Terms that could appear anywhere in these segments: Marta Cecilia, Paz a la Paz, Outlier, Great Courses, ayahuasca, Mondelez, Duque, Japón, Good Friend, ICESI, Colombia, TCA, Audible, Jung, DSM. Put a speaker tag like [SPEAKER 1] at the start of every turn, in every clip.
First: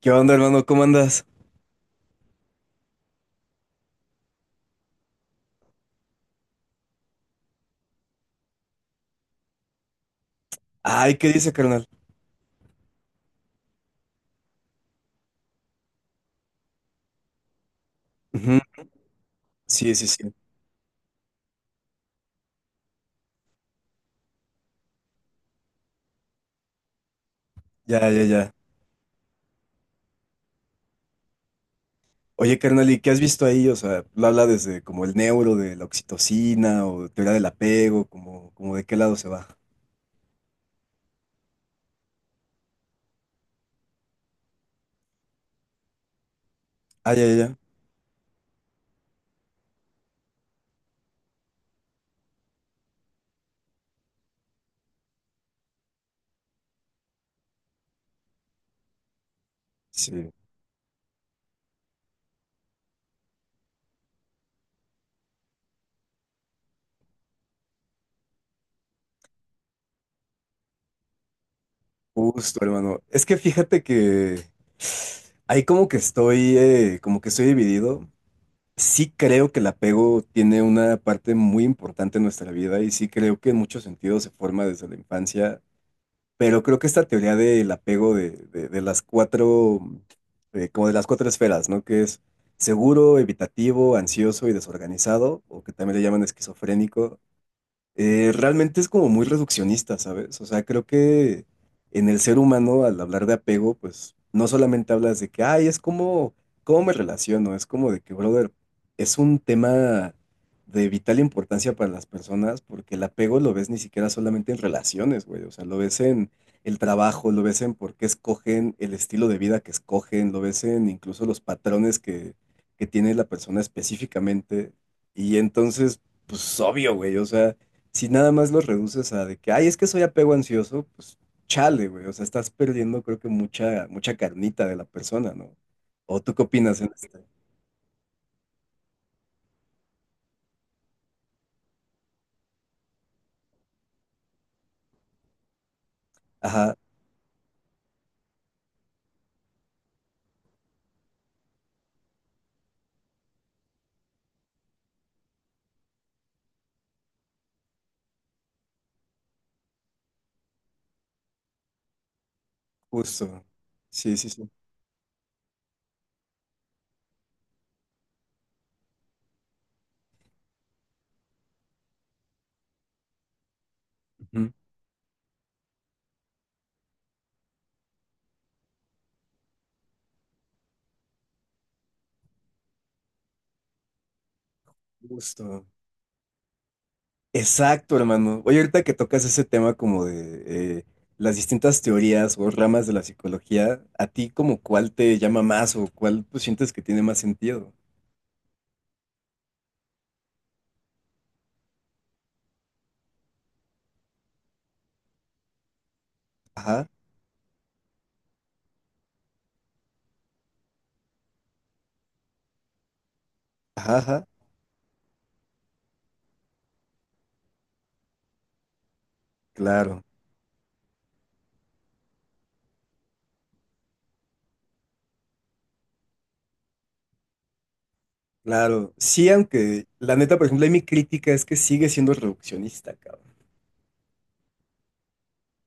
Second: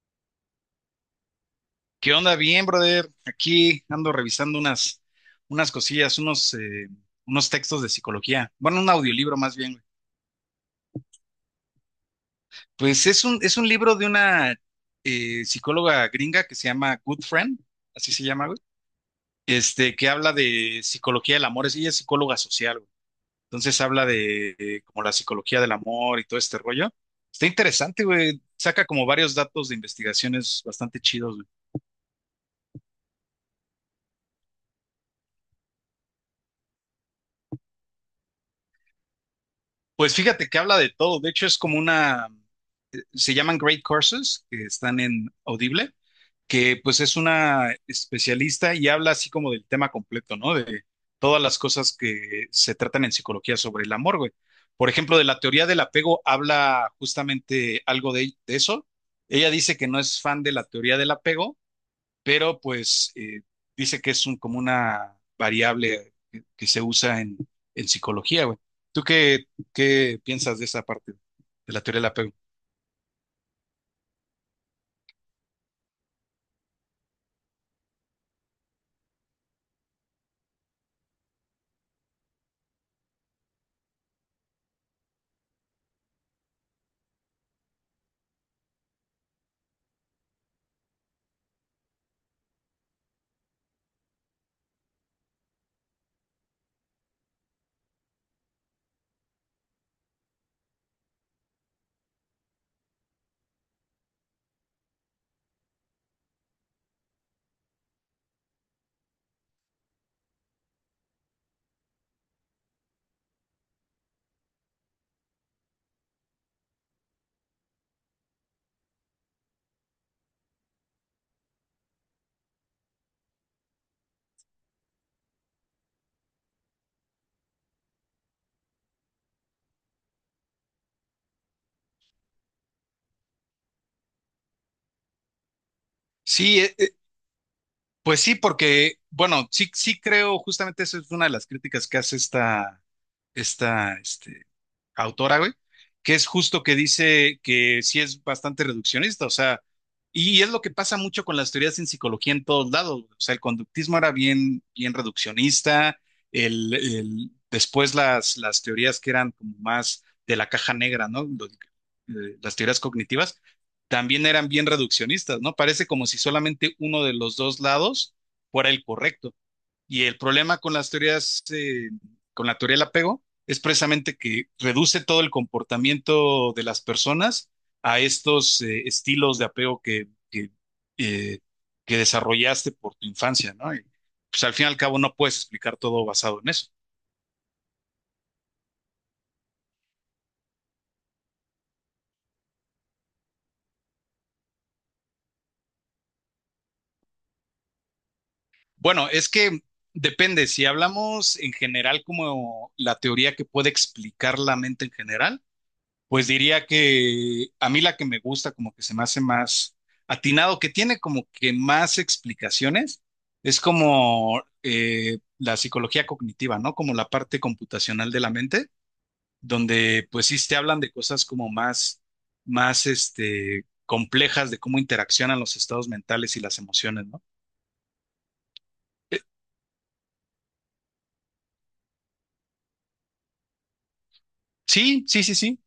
[SPEAKER 1] ¿Qué onda, hermano? ¿Cómo andas?
[SPEAKER 2] ¿Qué onda? Bien, brother. Aquí ando revisando unas cosillas, unos textos de psicología. Bueno, un audiolibro más bien, güey.
[SPEAKER 1] Ay, ¿qué dice, carnal?
[SPEAKER 2] Pues es un libro de una psicóloga gringa que se llama Good Friend, así se llama, güey.
[SPEAKER 1] Ujú. Sí, sí,
[SPEAKER 2] Que
[SPEAKER 1] sí.
[SPEAKER 2] habla de psicología del amor. Ella es psicóloga social, güey. Entonces habla de, como la psicología del amor y todo este rollo. Está interesante,
[SPEAKER 1] Ya, ya,
[SPEAKER 2] güey.
[SPEAKER 1] ya.
[SPEAKER 2] Saca como varios datos de investigaciones bastante chidos, güey.
[SPEAKER 1] Oye, carnal, ¿y qué has visto ahí? O sea, lo habla desde como el neuro de la oxitocina o teoría del apego, como, como de qué lado se va.
[SPEAKER 2] Pues fíjate que habla de todo. De hecho, es como una, se llaman Great Courses, que están en Audible, que pues
[SPEAKER 1] Ah,
[SPEAKER 2] es
[SPEAKER 1] ya, ya, ya.
[SPEAKER 2] una especialista y habla así como del tema completo, ¿no? De todas las cosas que se tratan en psicología sobre el amor, güey. Por ejemplo, de la teoría del apego habla justamente algo de eso. Ella dice que no es
[SPEAKER 1] Sí,
[SPEAKER 2] fan de la teoría del apego, pero pues dice que es un, como una variable que se usa en psicología, güey. ¿Tú qué, ¿qué piensas de esa parte de la teoría del apego?
[SPEAKER 1] justo, hermano. Es que fíjate que ahí como que estoy dividido. Sí creo que el apego tiene una parte muy importante en nuestra vida y sí creo que en muchos sentidos se forma desde la infancia. Pero creo que esta teoría del apego de las cuatro, como de las cuatro esferas, ¿no? Que es seguro, evitativo, ansioso y desorganizado, o que también le llaman esquizofrénico, realmente es como muy reduccionista, ¿sabes? O sea, creo que en el ser humano, al hablar de apego, pues no solamente hablas de que, ay, es como, ¿cómo me relaciono? Es como de que, brother, es un tema de vital importancia para las personas porque el apego lo ves ni siquiera solamente en relaciones, güey. O sea, lo ves en el trabajo, lo ves en por qué escogen el estilo de vida que escogen, lo ves en incluso los patrones que tiene la persona específicamente. Y entonces, pues obvio, güey, o sea, si nada más los reduces a de que, ay, es que soy apego ansioso, pues chale, güey. O sea, estás perdiendo, creo que mucha, mucha carnita de la persona, ¿no? ¿O tú qué
[SPEAKER 2] Sí,
[SPEAKER 1] opinas en este?
[SPEAKER 2] pues sí, porque, bueno, sí creo, justamente eso es una de las críticas que hace esta autora, güey, que es justo que
[SPEAKER 1] Ajá,
[SPEAKER 2] dice que sí es bastante reduccionista, o sea, y es lo que pasa mucho con las teorías en psicología en todos lados, o sea, el conductismo era bien reduccionista, después las teorías que eran como más de la caja negra, ¿no? Las teorías cognitivas
[SPEAKER 1] justo. Sí,
[SPEAKER 2] también
[SPEAKER 1] sí,
[SPEAKER 2] eran
[SPEAKER 1] sí.
[SPEAKER 2] bien reduccionistas, ¿no? Parece como si solamente uno de los dos lados fuera el correcto. Y el problema con con la teoría del apego, es precisamente que
[SPEAKER 1] Ujú.
[SPEAKER 2] reduce todo el comportamiento de las personas a estos estilos de apego eh, que desarrollaste por tu infancia, ¿no? Y pues al fin y al cabo no puedes
[SPEAKER 1] Justo.
[SPEAKER 2] explicar todo basado en eso.
[SPEAKER 1] Exacto, hermano. Oye, ahorita que tocas ese tema como de las distintas teorías o ramas de la psicología, ¿a ti como cuál te llama más o cuál, pues, sientes que tiene más sentido?
[SPEAKER 2] Bueno, es que depende, si hablamos en general como la teoría que puede explicar la mente en general, pues diría
[SPEAKER 1] Ajá,
[SPEAKER 2] que a mí la que me gusta, como que se me hace más atinado, que tiene como que más explicaciones, es
[SPEAKER 1] ajá, ajá.
[SPEAKER 2] como la psicología cognitiva, ¿no? Como la parte computacional de la mente,
[SPEAKER 1] Claro.
[SPEAKER 2] donde pues sí te hablan de cosas como más, más complejas de cómo interaccionan los estados mentales y las emociones, ¿no?
[SPEAKER 1] Claro,
[SPEAKER 2] Eh,
[SPEAKER 1] sí, aunque la neta, por ejemplo, ahí mi crítica es que sigue siendo reduccionista, cabrón.
[SPEAKER 2] sí, sí.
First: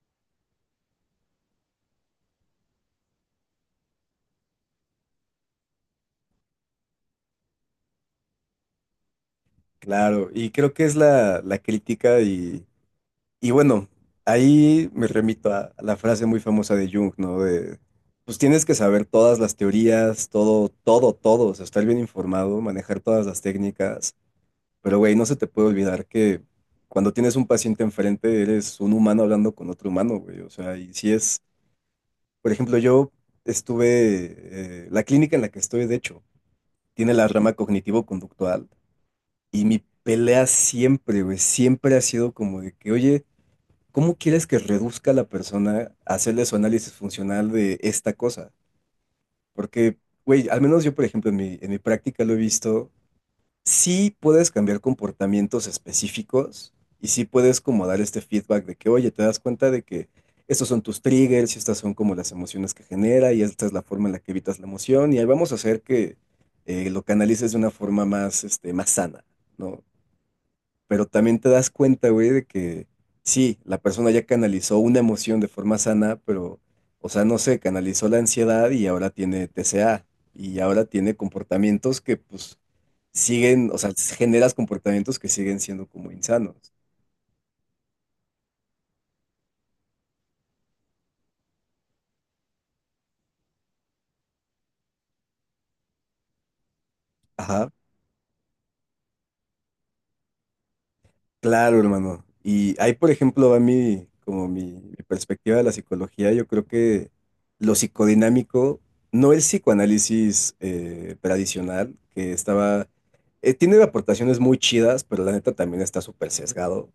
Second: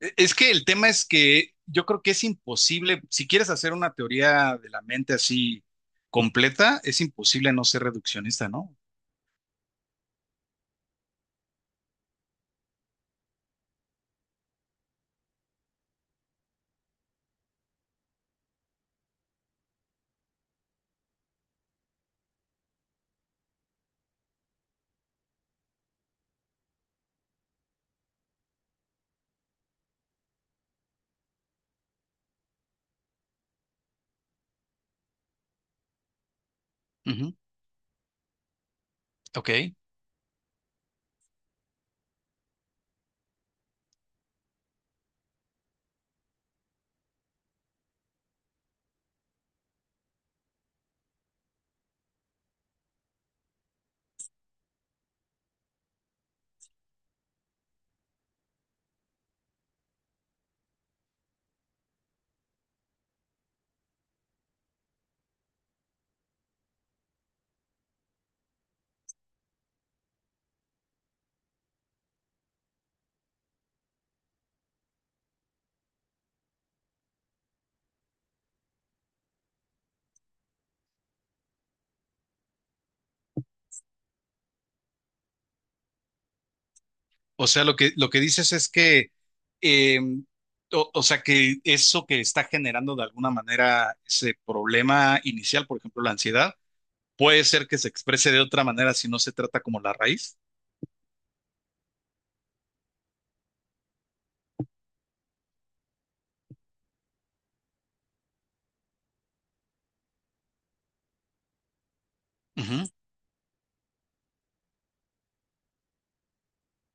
[SPEAKER 2] Es que el tema es que yo creo que es imposible, si quieres hacer una teoría de la mente así completa, es imposible no ser reduccionista, ¿no?
[SPEAKER 1] Claro, y creo que es la crítica y bueno, ahí me remito a la frase muy famosa de Jung, ¿no? De, pues tienes que saber todas las teorías, todo, todo, todo, o sea, estar bien informado, manejar todas las técnicas, pero güey, no se te puede olvidar que cuando tienes un paciente enfrente, eres un humano hablando con otro humano, güey, o sea, y si es, por ejemplo, yo estuve, la clínica en la que estoy, de hecho, tiene la
[SPEAKER 2] Ujú.
[SPEAKER 1] rama cognitivo-conductual.
[SPEAKER 2] Ok.
[SPEAKER 1] Y mi pelea siempre, güey, siempre ha sido como de que, oye, ¿cómo quieres que reduzca a la persona a hacerle su análisis funcional de esta cosa? Porque, güey, al menos yo, por ejemplo, en mi práctica lo he visto, sí puedes cambiar comportamientos específicos y sí puedes como dar este feedback de que, oye, te das cuenta de que estos son tus triggers y estas son como las emociones que genera y esta es la forma en la que evitas la emoción y ahí vamos a hacer que lo canalices de una forma más, este, más sana, ¿no? Pero también te das cuenta, güey, de que sí, la persona ya canalizó una emoción de forma sana, pero, o sea, no sé, canalizó la ansiedad y ahora tiene TCA y ahora tiene comportamientos que pues siguen, o sea, generas comportamientos que siguen siendo como insanos.
[SPEAKER 2] O sea, lo que dices es que, eh, o sea, que eso que está generando de alguna manera ese problema inicial, por ejemplo, la ansiedad, puede ser que se exprese de otra manera si no se trata como la raíz.
[SPEAKER 1] Claro, hermano. Y ahí, por ejemplo, va mi, como mi perspectiva de la psicología. Yo creo que lo psicodinámico, no el psicoanálisis tradicional, que estaba, tiene aportaciones muy chidas, pero la neta también está súper sesgado.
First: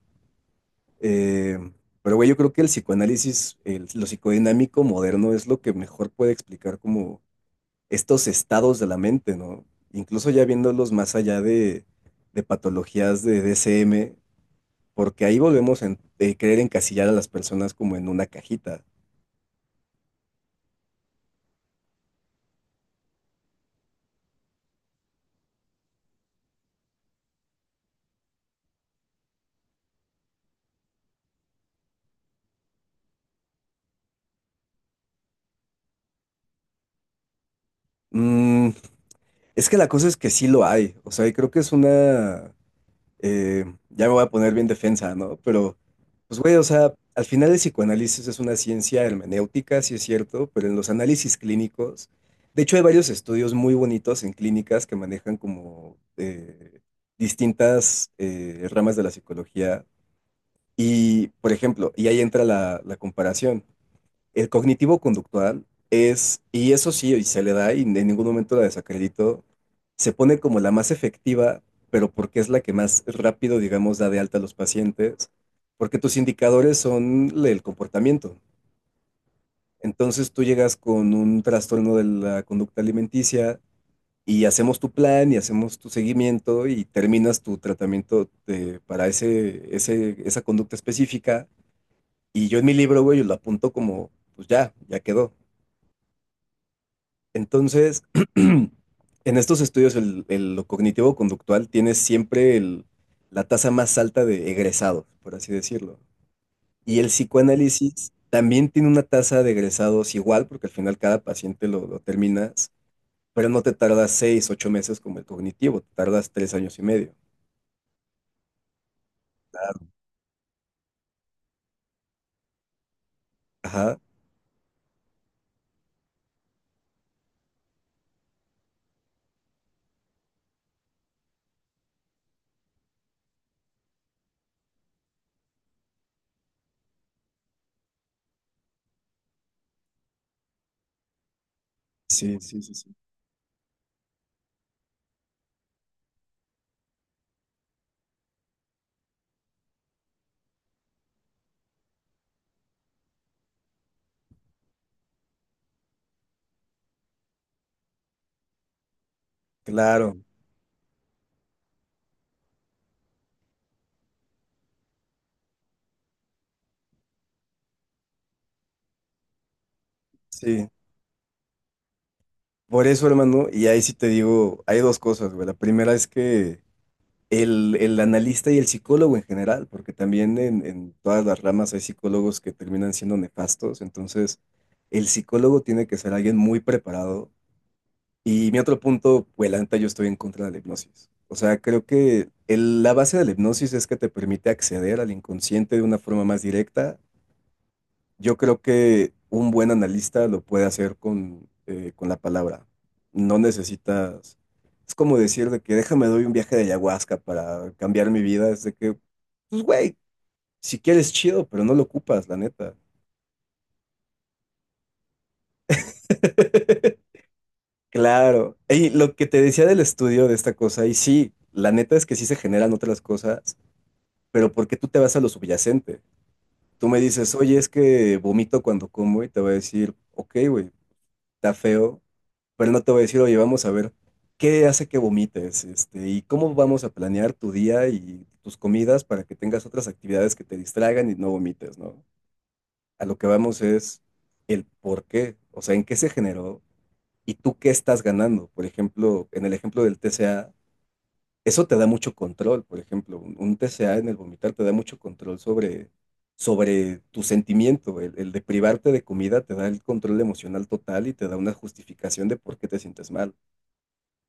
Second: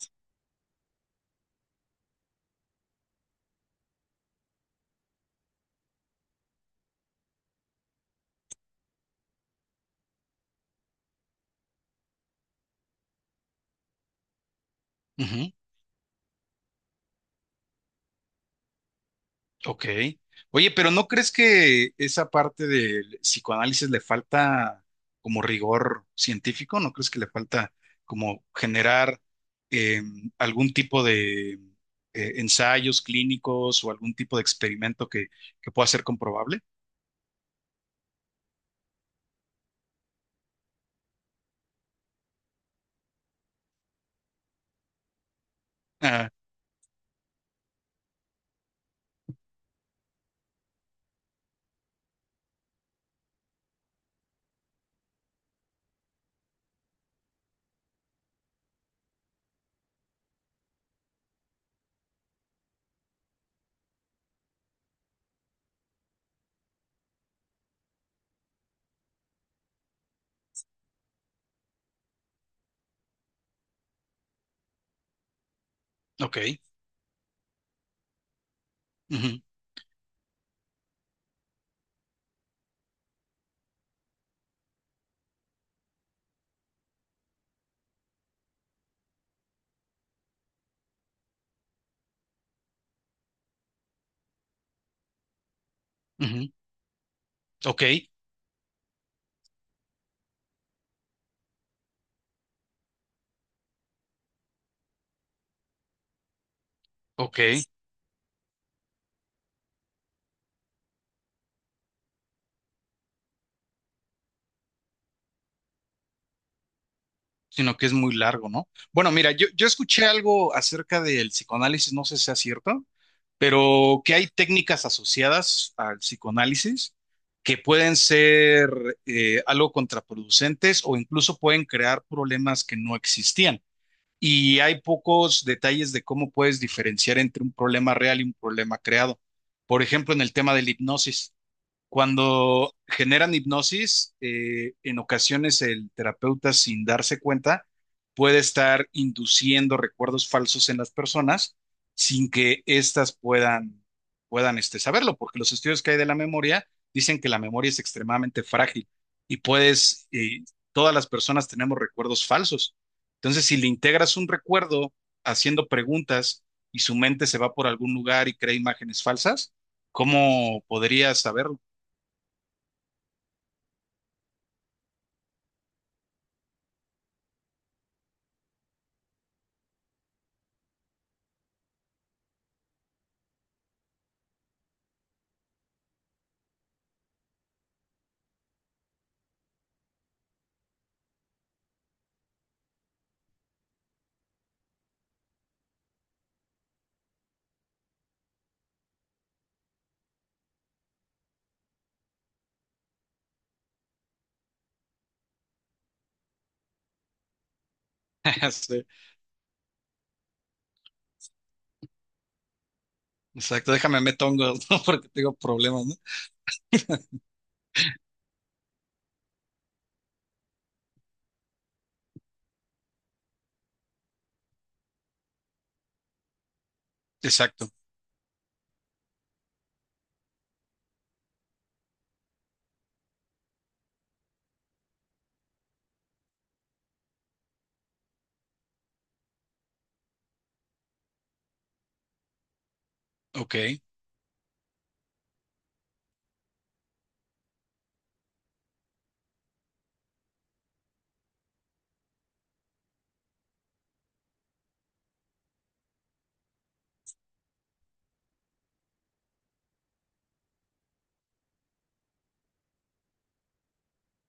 [SPEAKER 1] Eh, pero, güey, yo creo que el psicoanálisis, lo psicodinámico moderno es lo que mejor puede explicar como estos estados de la mente, ¿no? Incluso ya viéndolos más allá de patologías de DSM, porque
[SPEAKER 2] Ujú,
[SPEAKER 1] ahí
[SPEAKER 2] ujú.
[SPEAKER 1] volvemos a querer encasillar a las personas como en una cajita.
[SPEAKER 2] Ok. Oye, pero ¿no crees que esa parte del psicoanálisis le falta como rigor científico? ¿No crees que le falta como generar eh, algún tipo de ensayos clínicos o algún tipo de experimento que pueda ser comprobable?
[SPEAKER 1] Mm, es que la cosa es que sí lo hay, o sea, y creo que es una, eh, ya me voy a poner bien defensa, ¿no? Pero,
[SPEAKER 2] Ah,
[SPEAKER 1] pues güey, o sea, al final el psicoanálisis es una ciencia hermenéutica, sí es cierto, pero en los análisis clínicos, de hecho hay varios estudios muy bonitos en clínicas que manejan como distintas ramas de la psicología. Y, por ejemplo, y ahí entra la comparación. El cognitivo conductual es, y eso sí, y se le da y en ningún momento la desacredito, se pone como la más efectiva, pero porque es la que más rápido, digamos, da de alta a los pacientes, porque tus
[SPEAKER 2] ok.
[SPEAKER 1] indicadores son el comportamiento.
[SPEAKER 2] Ujú,
[SPEAKER 1] Entonces tú llegas con un trastorno de la conducta alimenticia y hacemos tu plan y hacemos tu seguimiento y terminas tu tratamiento para esa conducta específica. Y yo en mi libro, güey, lo apunto como, pues ya, ya quedó.
[SPEAKER 2] ujú. Ok,
[SPEAKER 1] Entonces, en estos estudios, lo cognitivo-conductual tiene siempre la tasa más alta de egresados, por así decirlo. Y el
[SPEAKER 2] ok.
[SPEAKER 1] psicoanálisis también tiene una tasa de egresados igual, porque al final cada paciente lo terminas, pero no te tardas 6, 8 meses como el cognitivo, te tardas 3 años y medio.
[SPEAKER 2] Sino que es muy largo, ¿no? Bueno, mira, yo escuché algo acerca del psicoanálisis, no sé si sea cierto,
[SPEAKER 1] Ajá.
[SPEAKER 2] pero que hay técnicas asociadas al psicoanálisis que pueden ser algo contraproducentes o incluso pueden crear problemas que no existían. Y hay pocos detalles de cómo puedes diferenciar entre un problema real y un problema creado. Por ejemplo, en el tema de la hipnosis.
[SPEAKER 1] Sí, sí, sí,
[SPEAKER 2] Cuando
[SPEAKER 1] sí.
[SPEAKER 2] generan hipnosis, en ocasiones el terapeuta, sin darse cuenta, puede estar induciendo recuerdos falsos en las personas sin que éstas puedan saberlo, porque los estudios que hay de la memoria dicen que la memoria es extremadamente frágil y
[SPEAKER 1] Claro,
[SPEAKER 2] todas las personas tenemos recuerdos falsos. Entonces, si le integras un recuerdo haciendo preguntas y su mente se va por algún lugar y crea imágenes falsas, ¿cómo
[SPEAKER 1] sí.
[SPEAKER 2] podrías saberlo?
[SPEAKER 1] Por eso, hermano, y ahí sí te digo, hay dos cosas, güey. La primera es que el analista y el psicólogo en general, porque también en todas las ramas hay psicólogos que terminan siendo nefastos, entonces el psicólogo tiene que ser alguien muy preparado. Y mi otro punto, pues la neta, yo estoy en contra de la hipnosis. O sea, creo que la base de la hipnosis es que te permite acceder al inconsciente de una forma más directa. Yo creo que un buen analista lo puede hacer con la palabra. No necesitas, es como decir de que déjame doy un viaje de ayahuasca para cambiar mi vida. Es de
[SPEAKER 2] Sí,
[SPEAKER 1] que, pues güey, si quieres chido, pero no lo ocupas, la neta.
[SPEAKER 2] exacto, déjame meter hongos, ¿no? Porque tengo problemas, ¿no?
[SPEAKER 1] Claro. Y lo que te decía del estudio de esta cosa, y sí, la neta es que sí se generan otras cosas, pero ¿por qué tú te vas a lo subyacente? Tú me dices, oye,
[SPEAKER 2] Exacto,
[SPEAKER 1] es que vomito cuando como y te voy a decir, ok, güey, está feo, pero no te voy a decir, oye, vamos a ver qué hace que vomites, este, y cómo vamos a planear tu día y tus comidas para que tengas otras actividades que te distraigan y no vomites, ¿no? A lo que
[SPEAKER 2] ok,
[SPEAKER 1] vamos es el por qué, o sea, en qué se generó y tú qué estás ganando. Por ejemplo, en el ejemplo del TCA, eso te da mucho control, por ejemplo, un TCA en el vomitar te da mucho control sobre tu sentimiento, el de privarte de comida te da el control emocional total y te da una justificación de por qué te sientes mal.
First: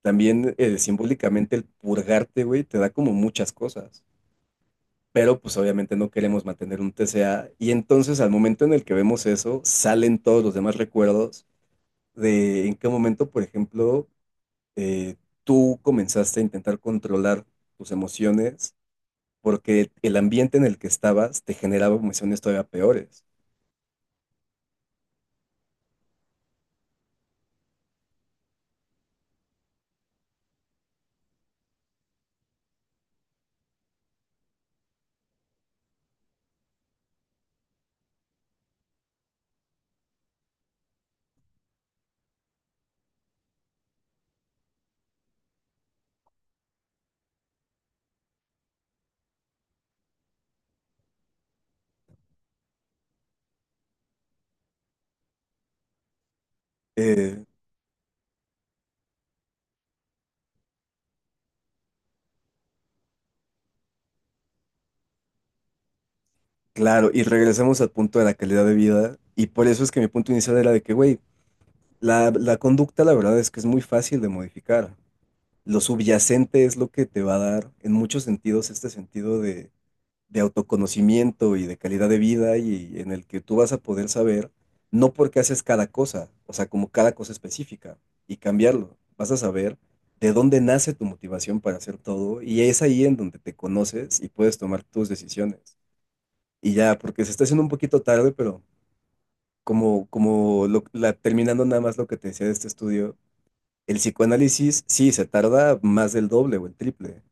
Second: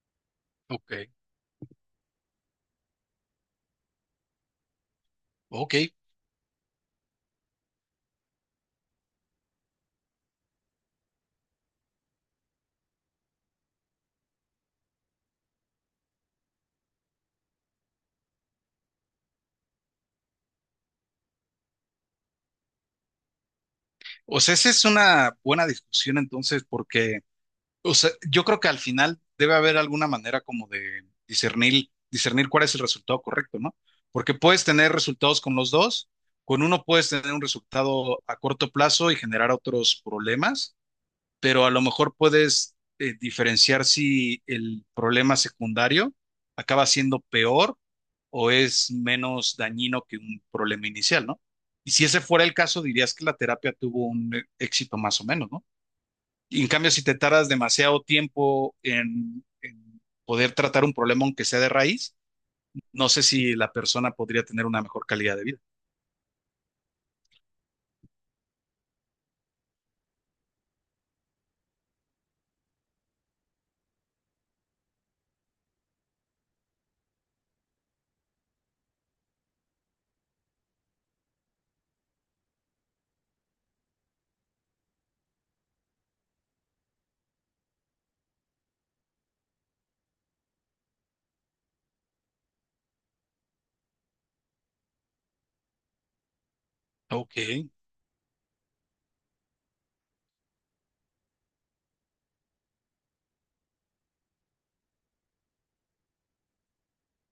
[SPEAKER 1] También
[SPEAKER 2] ok,
[SPEAKER 1] simbólicamente el purgarte, güey, te da como muchas cosas, pero pues
[SPEAKER 2] ok.
[SPEAKER 1] obviamente no queremos mantener un TCA y entonces al momento en el que vemos eso, salen todos los demás recuerdos de en qué momento, por ejemplo, eh, tú comenzaste a intentar controlar tus emociones porque el ambiente en el que estabas te generaba emociones todavía peores.
[SPEAKER 2] O sea, esa es una buena discusión entonces, porque, o sea, yo creo que al final debe haber alguna manera como de discernir cuál es el resultado correcto, ¿no? Porque puedes tener resultados con los dos, con uno puedes tener un resultado a corto plazo y generar otros problemas, pero a lo mejor puedes diferenciar si el problema secundario acaba siendo peor o es menos dañino que un problema inicial, ¿no? Y si ese fuera el caso, dirías que la terapia tuvo un éxito más o menos, ¿no? Y en cambio, si te
[SPEAKER 1] Eh,
[SPEAKER 2] tardas demasiado tiempo en poder tratar un problema, aunque sea de raíz, no sé si la persona podría tener una mejor calidad de vida.
[SPEAKER 1] Claro, y regresamos al punto de la calidad de vida, y por eso es que mi punto inicial era de que, güey, la conducta la verdad es que es muy fácil de modificar. Lo subyacente es lo que te va a dar en muchos sentidos este sentido de autoconocimiento y de calidad de vida y en el que tú vas a poder saber, no porque haces cada cosa, o sea, como cada cosa específica, y cambiarlo. Vas a saber de dónde nace tu motivación para hacer todo, y es ahí en donde te conoces y puedes tomar tus decisiones. Y ya, porque se está haciendo un
[SPEAKER 2] Ok.
[SPEAKER 1] poquito tarde, pero como, como terminando nada más lo que te decía de este estudio, el psicoanálisis sí se tarda más del doble o el triple,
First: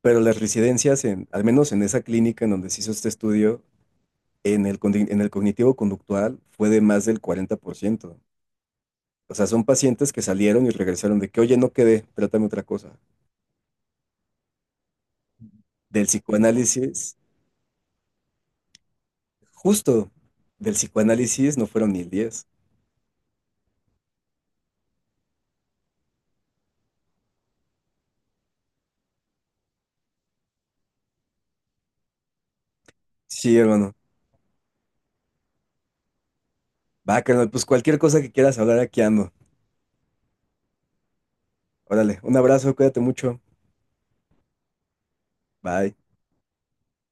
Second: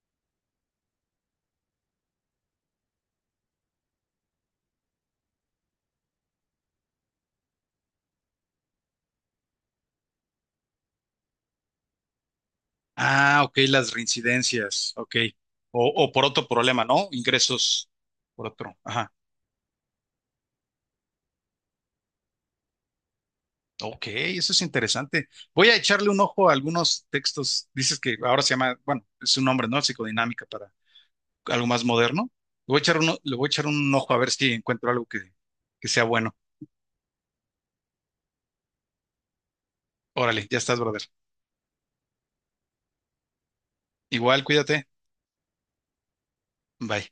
[SPEAKER 1] pero las residencias, en, al menos en esa clínica en donde se hizo este estudio, en el, en el cognitivo conductual fue de más del 40%. O sea, son pacientes que salieron y regresaron de que, oye, no quedé, trátame otra cosa.
[SPEAKER 2] Ah, ok, las reincidencias, ok.
[SPEAKER 1] Del
[SPEAKER 2] O por otro problema, ¿no?
[SPEAKER 1] psicoanálisis,
[SPEAKER 2] Ingresos por otro. Ajá.
[SPEAKER 1] justo, del psicoanálisis no fueron ni el 10.
[SPEAKER 2] Ok, eso es interesante. Voy a echarle un ojo a algunos textos. Dices que ahora se llama, bueno, es un nombre, ¿no? Psicodinámica para algo más moderno. Le voy a echar le voy a
[SPEAKER 1] Sí,
[SPEAKER 2] echar un
[SPEAKER 1] hermano.
[SPEAKER 2] ojo a ver si encuentro algo que sea bueno.
[SPEAKER 1] Va, carnal, pues cualquier cosa que quieras hablar aquí ando.
[SPEAKER 2] Órale, ya estás, brother.
[SPEAKER 1] Órale, un abrazo, cuídate mucho.
[SPEAKER 2] Igual, cuídate.
[SPEAKER 1] Bye.
[SPEAKER 2] Bye.